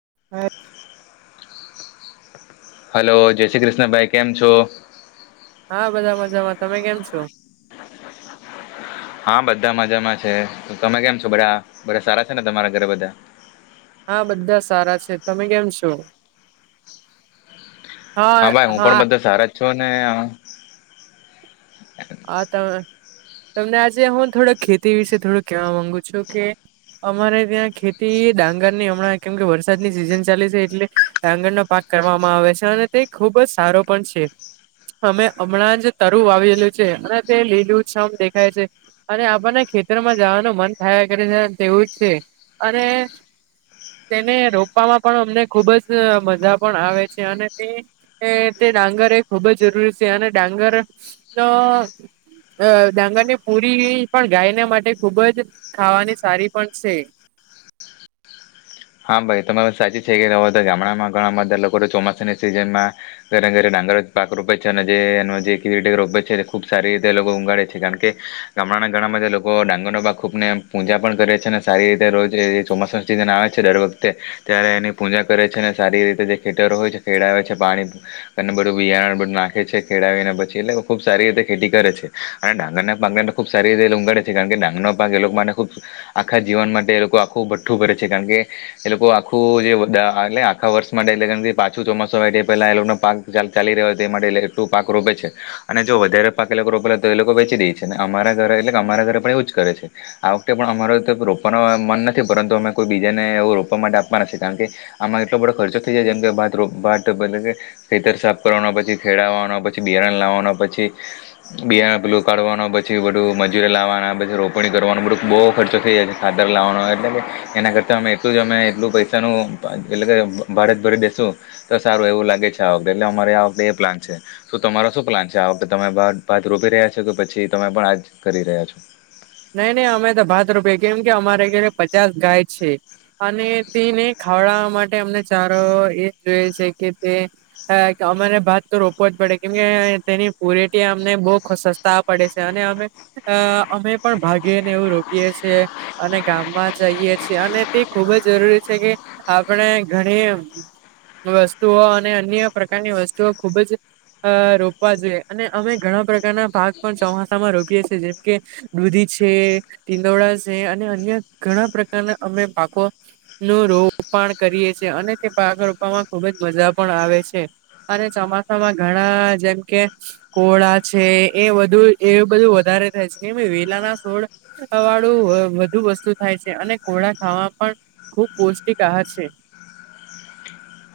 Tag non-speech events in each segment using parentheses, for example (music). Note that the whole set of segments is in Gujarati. હ હલો જય શ્રી કૃષ્ણ ભાઈ કેમ છો હા બધા મજામાં તમે કેમ છો હા બધા મજામાં છે તમે કેમ છો બધા બધા સારા છે ને તમારા ઘરે બધા હા બધા સારા છે તમે કેમ છો હા ભાઈ હું પણ બધા સારા છું ને હા ત તમને આજે હું થોડ ખેતી વિશે થોડું કેવા માંગુ છું કે અમારે ત્યાં ખેતી ડાંગર ની હમણાં કેમ કે વરસાદની સિઝન ચાલી છે એટલે ડાંગરના પાક કરવામાં આવે છે અને તે ખુબ જ સારો પણ છે અમે હમણાં જ તરુ વાલું અને તે લીલું ચમ દેખાય છે અને આપણને ખેતરમાં જવાનું મન થાયે ઉ જ છે અને તેને રોપવામાં પણ અમને ખુબ જ મજા પણ આવે છે અને તે ડાંગર એ ખૂબ જ જરૂરી છે અને ડાંગરનો અ ડાંગરની પૂરી પણ ગાયને માટે ખુબ જ ખાવાની સારી પણ છે (unintelligible) હા ભાઈ તમે સાચી છે કે રો તો ગામડામાં ઘણા બધા લોકો તો ચોમાસાની સિઝન માં ઘરે ઘરે ડાન્ પાક રોપે છે અને જે જે (unintelligible) રોપે છે ખુબ સારી રીતે એ લોકો ઊગાડે છે કારણ કે ગામડા ઘણા બધા લોકો ડાંગરનો બા ખૂબને પૂજા પણ કરે છે અને સારી રીતે રોજ ચોમાસુ સિસન આવે છે દર વખતે ત્યારે એની પૂજા કરે છે અને સારી રીતે જે ખેતરો હોય છે ખેડવે છે પાણી બિયારણ બ નાખે છે ખેડાવને પછી એટ ખુબ સારી રીતે ખેતી કરે છે અને ડાંગર ના પાંગર ખબ સારી રીતે લુંગાડે છે (unintelligible) કારણ કે ડાંગનો પાક એ લોકો માટેને ખૂબ આખા જીવન માટે એ લોકો આખું ભઠ્ઠું ભરે છે કારણ કે એ લોકો આખું જે એટલે આખા વર્ષ માટે એટ પાછું ચોમાસું આવેય પેલા એ લોકો ના પાક ચાલ ચાલી રહ્યો એ માટે એલું પાક રોપે છે અને જો વધારે પાક એ લોકો રોપેલા તો એ લોકો વેચી રે છે ને અમારા ઘર એ અમારા ઘરે પણ એ જ કરે છે આ વખતે પણ અમારે રોવા મન નથી પરંતુ અમે કો બીજા એ રોપવા માટે આપવાના છે કારણ કે આમાં એટલો બધો ખર્ચો થઈ જાય (unintelligible) જેમ કે ખેતર (unintelligible) સાફ કરવાના પછી ખેડાવાનો પછી બિયારણ લાવવાનો પછી બિયારણ પીલું કાઢવાનો પછી મજૂરે લવાના પછી રોપણી કરવાનું બહુ ખર્ચો થઈ જાય છે ખાતર લાવવાનો એટલે એના કરતા મે એટલું જ અમે એટલું પૈસાનું એટલે કે ભારત ભરી બેસુ તો સારું એવું લાગે છે આ એટલે અમારે આ વખતે એ પ્લાન છે શું તમારા શું પ્લાન છે આ વખતે તમે પાજ રૂપી રહ્યા છો કે પછી તમે પણ આજ કરી રહ્યા છો નહી નહી અમે તો ભાત રૂપિયા કેમ કે અમારે ઘ પચાસ ગાય છે અને તેને ખાવડવા માટે અમને ચારો એ જ જોય છે કે તે અમારે ભાત તો રોવો જ પડે કેમકે તેની પુરટી અમને બહુ સસ્તા પડે છે અને અમે અ અમે પણ ભાગીને એવું રોકીએ છેએ અને ગામમાં જઈએ છેએ અને તે ખુબ જ જરૂરી છે કે આપણે ઘણી વસ્તુઓ અને અન્ય પ્રકારની વસ્તુઓ ખુબ જ અ રોપવા જોઈએ અને અમે ઘણા પ્રકારના ભાગ પણ ચોમાસામાં રોપીએ છીએ જેમ કે દૂધી છે તીંદોડા છે અને અન્ય ઘણા પ્રકારના અમે પાકો ન રોપણ કરીએ છીએ અને તે પાક રોપવામાં ખુબ જ મજા પણ આવે છે અને ચોમાસામાં ઘણા જેમ કે કોળા છે એ બુ એ બધું વધારે થાય છે (unintelligible) વેલા ના સોળ વાળું વધુ વસ્તુ થાય છે અને ઘોડા ખાવા પણ ખુબ પૌષ્ટીક આહાર છે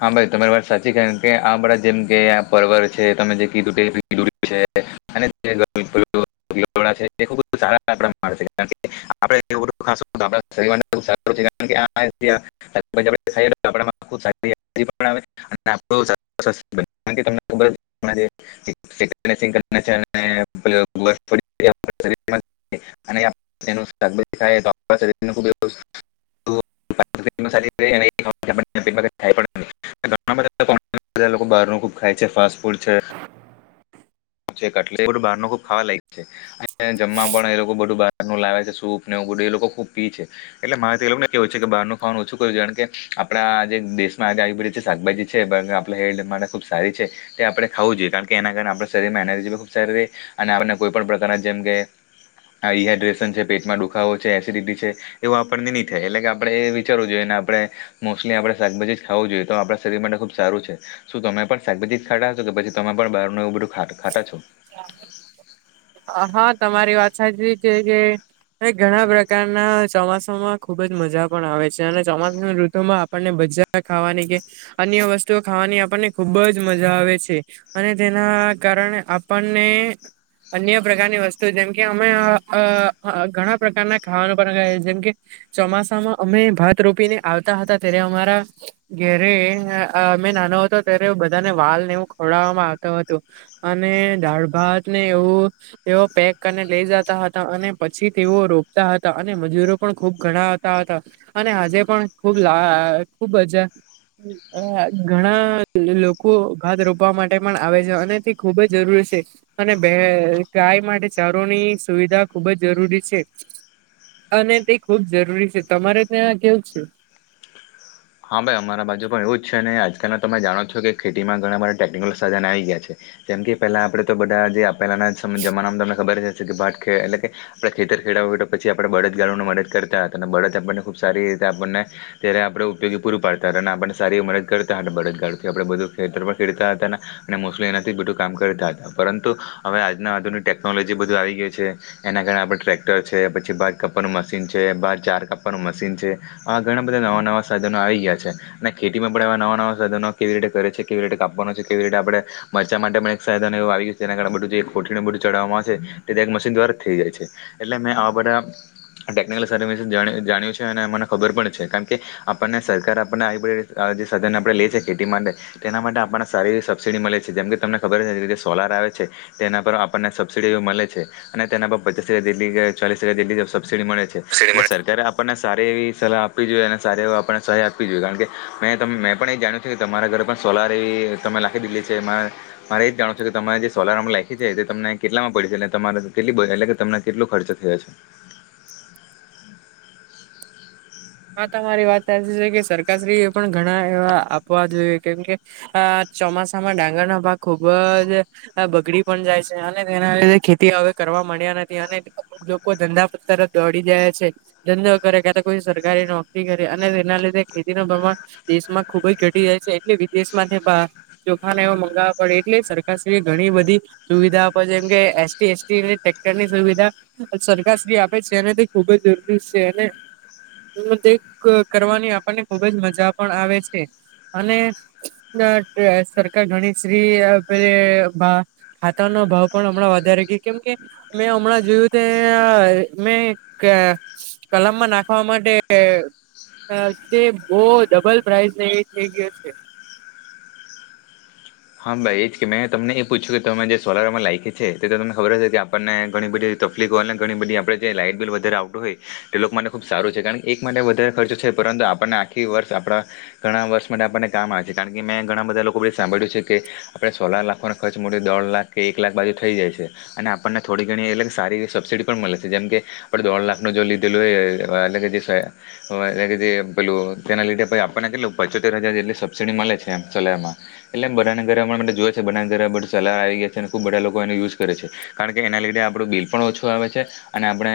હા ભાઈ તમારી વાત સાચી કારણ કે આ બધા જેમ કે આ પર્વર છે તમે જે કીધું (unintelligible) વિષે (unintelligible) અને ખ સારા કારણ આપ (unintelligible) (unintelligible) (unintelligible) કારણ કે તમને ખબર (unintelligible) (unintelligible) અને આપડે તેનું શાકાભાજી ખાઈએતો આપણા શરીર ખૂબ વસ્તુઓ (unintelligible) (unintelligible) ઘણા બધા લોકો બહારનું ખૂબ ખાય છે ફાસ્ટ ફૂડ છે (inaudible) (unintelligible) બહારનું ખુબ ખાવા લાવે છે અને જમવા પણ એ લોકો બધું બહારનું લાવે છે સૂપ ને એવું બધું એ લોકો ખુબ પી છે એટલે મારે લોકો કેવું છે કે બહારનું ખાવાનું ઓછું કર્યું છે કારણ કે આપડા જે આયુર્વેદિક જે શાકભાજી છે આપણે હેલ્થ માટે ખુબ સારી છે તે આપણે ખાવું જોઈએ કારણ કે એના કારણે આપણે શરીર એનર્જી ખૂબ સારી રે અને આપણને કોઈ પણ પ્રકારના જેમ કે આ ડીહાઈડ્રેશન છે પેટમાં દુખાવો છે એસિડિટી છે એવો આપણને નહી થાય એટલે કે આપણેે એ વિચારવું જોએ એને આપણે મોસ્ટલી આપણે શાકાભાજી ખાવું જોઈએ તો આપણા શરીર માટે ખુબ સારું છે શું તમે પણ શાભાજી જ ખાતાા છો કે પછી તમે પણ બારનું એવું બધું ખા ખાતા છો (inaudible) હા હા તમારી વાત સાચી છે કે ઘણા પ્રકારના ચોમાસામાં ખુબ જ મજા પણ આવે છે અને ચોમાસા ઋતુમાં આપને ભજીયા ખાવાની કે અન્ય વસ્તુઓ ખાવા ની આપણને ખૂબ જ મજા આવે છે અને તેના કારણે આપણને અન્ય પ્રકારની વસ્તુ જેમકે અમે અ અ ઘણા પ્રકારના ખાવાનું પણએ જેમ કે ચોમાસામાં અમે ભાત રોપીને આવતા હતા ત્યારે અમારા ઘરે અમે નાનો હતો ત્યારે બધાને વાલને એવું ખડવામાં આવ હતું અને દાળ ભાતને એવું એ પેક કરીને લઈ જાતા હતા અને પછી તેઓ રોપતા હતા અને મજૂરો પણ ખુબ ઘણા આવતા હતા અને આજે પણ ખુબ લા ખુબજા ઘણા લોકો ભાત રોપવા માટે પણ આવે છે અને તે ખુબ જ જરૂરી છે અને ભેં ગાય માટે ચારોની સુવિધા ખુબ જ જરૂરી છે અને તે ખુબ જરૂરી છે તમારે ત્યાં કેવું છે હા ભાઈ અમારા બાજુ પણ એવું જ છે અને આજકાલ તમે જાણો છો કે ખેતીમાં ઘણા બધા ટેકનિકલો સાધાને આવી ગયા છે જેમ કે પેલા આપડે તો બધા જે પેલાના જમાનામાં તમને ખબર છે એટલે કે ભાત ખાઇ એટલે કે આપણેે ખેતર ખેડાવું હોય તો પછી આપડે બળદગાડાનો મદદ કરતા હતા અને બળદ આપણને ખુબ સારી આપણને ત્યારે આપણેે ઉપયોગી પૂરું પાડતા હતા આપણને સારી એવી મદદ કરતા હતા બળદગાડું કે આપણે બધું ખેતર ખેડતા હતા અને મોસ્ટલી એના એ બધું કામ કરતા હતા પરંતુ હવે આજના આધુનિક ટેકનોલોજી બધું આવી ગયું છે એના કારણે આપણે ટ્રે ક્ટર છે પછી ભાત કપનું મશીન છે ભાતચાર કાપવાનું મશીન છે આવા ઘણા બધા નવા નવા સાધનો આવી ગયા છે અને ખેતીમાં પણ આવા નવા નવા સાધનો કેવી રીતે કરે છે કેવી રીતે કાપવાનો છે કેવી રીતે આપણે મરચા માટે પણ એક સાાધન એવું આવી ગયું છે જેના કારણેબધું જે કોથળી ને બધું ચડાવામાં આવે છે તે એક મશીન દ્વારા થઈ જાય છે એટલે મેં આવા બધા ટેકનિકલ સાધન વિશે જાણ્યું જાણ્યું છે અને મને ખબર પણ છે કારણ કે આપણને સરકાર આપણને આવી બધી જે સાધન આપણે લે છે ખેતી માટે તેના માટે આપણને સારી એવી સબસિડી મળે છે જેમ કે તમને ખબર એ સોલાર આવે છે તેના પર આપણને સબસિડી મળે છે અને તેના પર પચાસ હજાર ચાલીસ હજાર જેટલી સબસડી મળે છે એટલે સરકારે આપણને સારી એવી સલાહ આપવી જોઈએ અને સારા એવા આપણને સહાય આપવી જોઈએ કારણ કે મેં ત મેં પણ એ જાણ્યું છે કે તમારા ઘરે પણ સોલાર એવી તમે નાખી દીધી છે મારે એ જ જાણવું છું કે તમારે જે સોલાર આમ નાખી છે તે તમને કેટલામાં પડી છે એટલે તમારે કેટલી બજે એટલે કે તમને કેટલું ખર્ચ થયા છે (inaudible) હા તમારી વાત સાચી છે કે સરકારશ્રીએ પણ ઘણા એવા આપવા જોઈએ કેમકે અ ચોમાસામાં ડાંગરના ભાગ ખુબ જ બગડી પણ જાય છે અને તેના લીધે ખેતી હવે કર વા મળ્યા નથી અને લોકો ધંધા તરફ દોડી જાયા છે ધંધો કરે કા તો કોઈ સરકાર કારી નોકરી કરે અને તેના લીધે ખેતી નું પ્રમાણ દેશમાં ખુબ જ ઘટી જાય છે એટલે વિદેશમાંથી ભા ચોખાને એવા મંગાવવા પડે એટલે સરકારશ્રી ઘણી બધી સુવિધા આપે છે જેમ કે એસટી એસટી અને ટ્રેક્ટરની સુવિધા સરકારશ્રી આપે છે અને ખુબ જ જરૂરી છે અને હ તે ક કરવાની આપણને ખુબ જ મજા પણ આવે છે અને સરકાર ગણી શ્રી પે હાથ ન ભાવ પણ હમણાં વધારે ગ કેમ કે મેં હમણાં જોયું ત મેં કલામમાં નાખવા માટે તે બહ ડબલ પ્રાઈઝ થઈ ગયો છે હા ભાઈ એજ કે મેં તમને એ પૂછ્યું કે તમે જે સોલારમાં લાયકે છે તે તો તમને ખબર હશે કે આપણને ઘણી બધી તકલીફ હો અનેને ઘણી બધી આપણે જે લાઈટ બિલ વધારે આવતું હોય તે લોકો માટે ખૂબ સારું છે કારણ કે એક માટે વધારે ખર્ચો છે પરંતુ આપણને આખી વર્ષ આપણા ઘણા વર્ષ માટે આપણને કામ આવે છે કારણ કે મેં ઘણા બધા લોકોી સાંભળ્યું છે આપણેે સોલાાર લાખનો ખર્ચ મો દોઢ લાખ કે એક લાખ બાજુ થઈ જાય છે અને આપણને થોડી ઘણી એટલે સબ મળે છે જેમ કે આપ દોઢ લાખ ન જો લીધેલુંય પેલું તેના લીધે આપણને કેટલું પચોતેર હજાર જેટલી સબસસીડી મળે છેમ સલાયમાં એટલે બ ઘ જો છે બ ઘ બ સલા આવી ગયા છે અને ખુબ બધા લોકો એને યુઝ કરે છે કારણ કે એના લીેડું બ એ પણ ઓછું આવે છે અને આપણે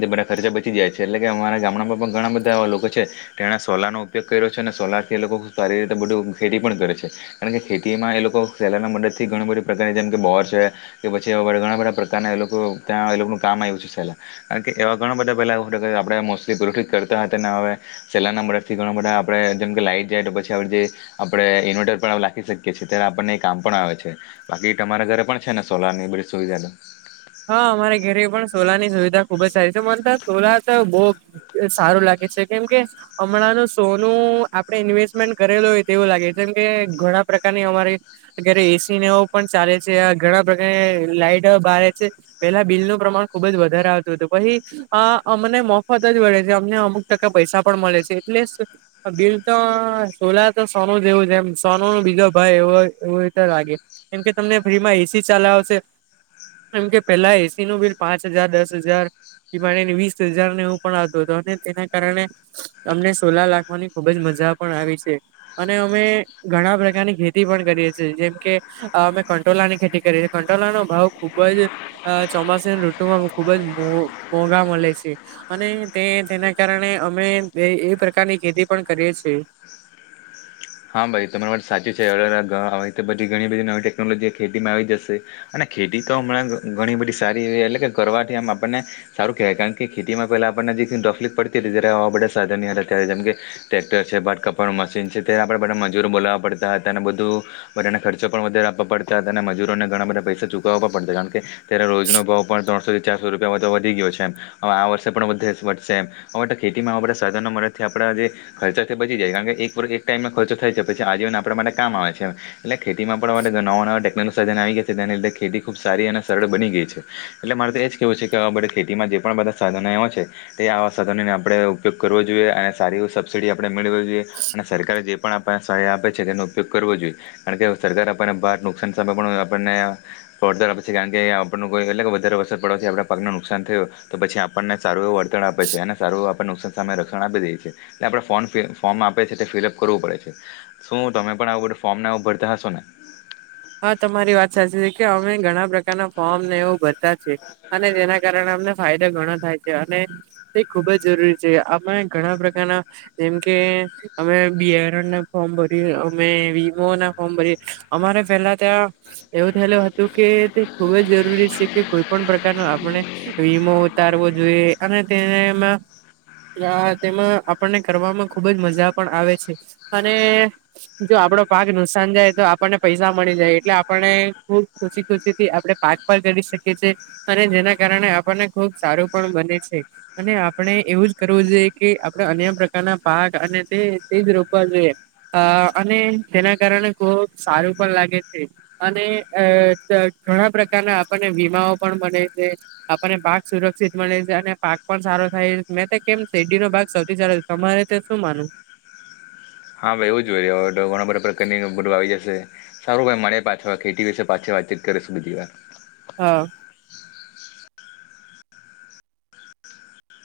તે બધા ખર્ચા બચી જાય છે એટલે કે અમારા ગામડામાં પણ ઘણા બધા એવા લોકો છે તેણે સોલાાર નો ઉપયોગ કર્યો છે અને સોલાર થી એ લોકો સારી રીતે બધું ખેતી પણ કરે છે કારણ કે ખેતીમાં એ લોકો સેલરના મદદથી ઘણી બધી પ્રકારની જેમ કે બોર છે કે પછીડ ઘણા બધા પ્રકારના ત્યાં એનું કામ આવ્યું છે સહેલા કારણ કે એવા ઘણા બધા પેલા આપ મોલી પુરઠિત કરતા હતા સેલા ના બરફથી બધા આપડે જેમ કે લાઈટ જાય તો પછી આપડે ઈન્વર્ટર રાી શકીએ છીએ ત્યારે આપણને એ કામ પણ આવે છે બાકી તમારા ઘરે પણ છે ને સોલાર ની બધ સુવિધા વિધા ખુબ જ સારી છે મને તો સોલાર તો બ સારું લાગે છે કેમ કે હમણાંનું સો સ્ટમે કરેલું હોય તેવું લાગે જેમ કે ઘણા પ્રકારની અમારી અ સનેવ પણ ચાલે છે ઘણા પ્રકારે લાઈટ બારે છે પેલા બિલનુંું પ્રમાણ ખુબ જ વધારે આવતું હતું પછી અમને મફત જ મળડે છે અમને અમુક પૈસા પણ મળે છે એટલે બિલ તો સોલા તો સોનું જવું છેમ સોનું ન બજ ભાઈ એવ એવ તો લાગે કેમ કે તમને ફ્રીમાં એસી ચલાવશે એમ કે પેલા એસી નું બિલ પાંચ હજાર દસ હજાર એ મા વીસ હજારને એવું પણ આવતોું હતો અને તેના કારણે અમને સોલા લખવાની ખુબજ મજા ા પણ આવી છે અને અમે ઘણા પ્રકારની ખેતી પણ કરીએ છ છેએ જેમ કે અ કંટોલા ની ખેતી કરી છે કંટોલા નો ભાવ ખુબ જ ચોમાસાની ઋતુમાં ખુબ જ મો મોઘા મળે છે અને તે તેના કારણે અમે એ પ્રકારની ખેતી પણ કરીએ છીએ હા ભાઈ તમારા માટે સાચી છે અ ગા આવે તો પછી ઘણી બધી નવી ટેકનોલોજી ખેતી માં આવી જશે અને ખેતી તો હમણાં ઘણી બધી સારી એટલે કે કરવાથી આમ આપણને સારું કહેવાય કારણ કે ખેતીમાં પેલા આપણને કલીક પડતી હતી ત્યારે આવા બધા સાધન હતા ત્યારે જેમ કે ટ્રેક્ટર છે બા કપા મશીન અત્યારે આપણે બધા મજૂરો બોલાવવા પડતા હતાને બધું બધાને ખર્ચો પણ વધારે આપવા પડતા હતાના મજૂરોને ઘણા બધા પસા ચુકવવા પડશે કારણ કે તે્યારે રોજ નો ભાવ પણ ત્રણસોથી ચારસો રૂપિયા વધી ગયો છે એવે આ વર્ષે પણ ખેતીમાંા સાધનો મદથી આપ જે ખર્ચા બચી જાય કારણ કે એક વર્ ટાઈમમાં ખર્ચો થાય છે પછી આજીવન આપણા માટે કામ આવે છે એટલે ખેતીમાં આપ માટે નવા નવા ટેકનોલો સાજન આવી ગ છે લીધે ખેતી ખૂબ સારી અને સરળ બની ગઈ છે એટલે મારે તો એજ કેવું છે કે ખેતીમાં જે પણ બધા સાધનો ધ આપે ઉપયોગ કરવો જોઈએ અને સારી સબસસીડી આપે મેળવી જોઈએ આપ જે પણ આપણને સહાય આપે છે તેનો ઉપયોગ કરવો જોઈએ કારણ કે સરકારારે આપણને ભાર નુકસાન સામે પણ આપણને ફ આપે છે કારણ કે આપણઈ અલગ વધારે વસર પડવાથી આપ પાક ન નુકસાન થયું તો પછી આપણને વર્તણ આપે છે અને સારું આપણે નુકસાન સામે રક્ષણ આપી દે છે એ આપણે ફોર્મ આપે છે ફિલઅપ કરવું પડે છે શું તમે પણ આવું બધું ફોર્મ ભરતા હશો ને હા તમારી વાત સાચી છે કે અમે ઘણા પ્રકારના ફોર્મ ને એવો બધતા અને જેના કારણે અમને ફાયદા ઘણા થાય છે અને તે ખુબ જ જરૂરી છે આમાં ઘણા પ્રકારના જેમ કે ફોર્મ ભર અમો ફોર્મ ભર અમારે પેલા ત્યાં એવું થયેલું હતું કે તે ખૂબ જ જરૂરી છે કે કોઈ પણ પ્રકારનું આપણે વીમો ઉતારવો જોઈએ અને તેને એમાં તેમાં આપણને કરવામાં ખુબ જ મજા પણ આવે છે અને જો આપડો પાક નુકસાન જાય તો આપણને પૈસા. મળી જાય. એટલે આપને ખબ ખુશી ખુશીથી આપણે પાક પર કરી શકીએીએ. અને જેના કારણે આપણને ખુબ સારું પણ બને છે. અને આપણે એવું જ કરવું જોઈએ કે આપણેે અન્ય પ્રકારના. પાક અને તે તેજ રોવા જોઈ. અને તેના કારણે ખુબ સારું. પણ લાગે છે. અને ઘણા પ્રકારના આપણને વીમાઓ પણ બને છે. આપને પાક સુરક્ષિત મળે છે. અને પાક પણ સારો થાય. મેં તો કેમ શેરડી નો ભાગ સૌથી સારો તમારે. તે તોું માન. હા ભાઈ એવું જ. જોય રહ ઘણા બધા પ્રકારનીવા આવી જશે સારું ભાઈ મરે પાછા ખેતી વિશે પાછા વાળ. (unintelligible) હા!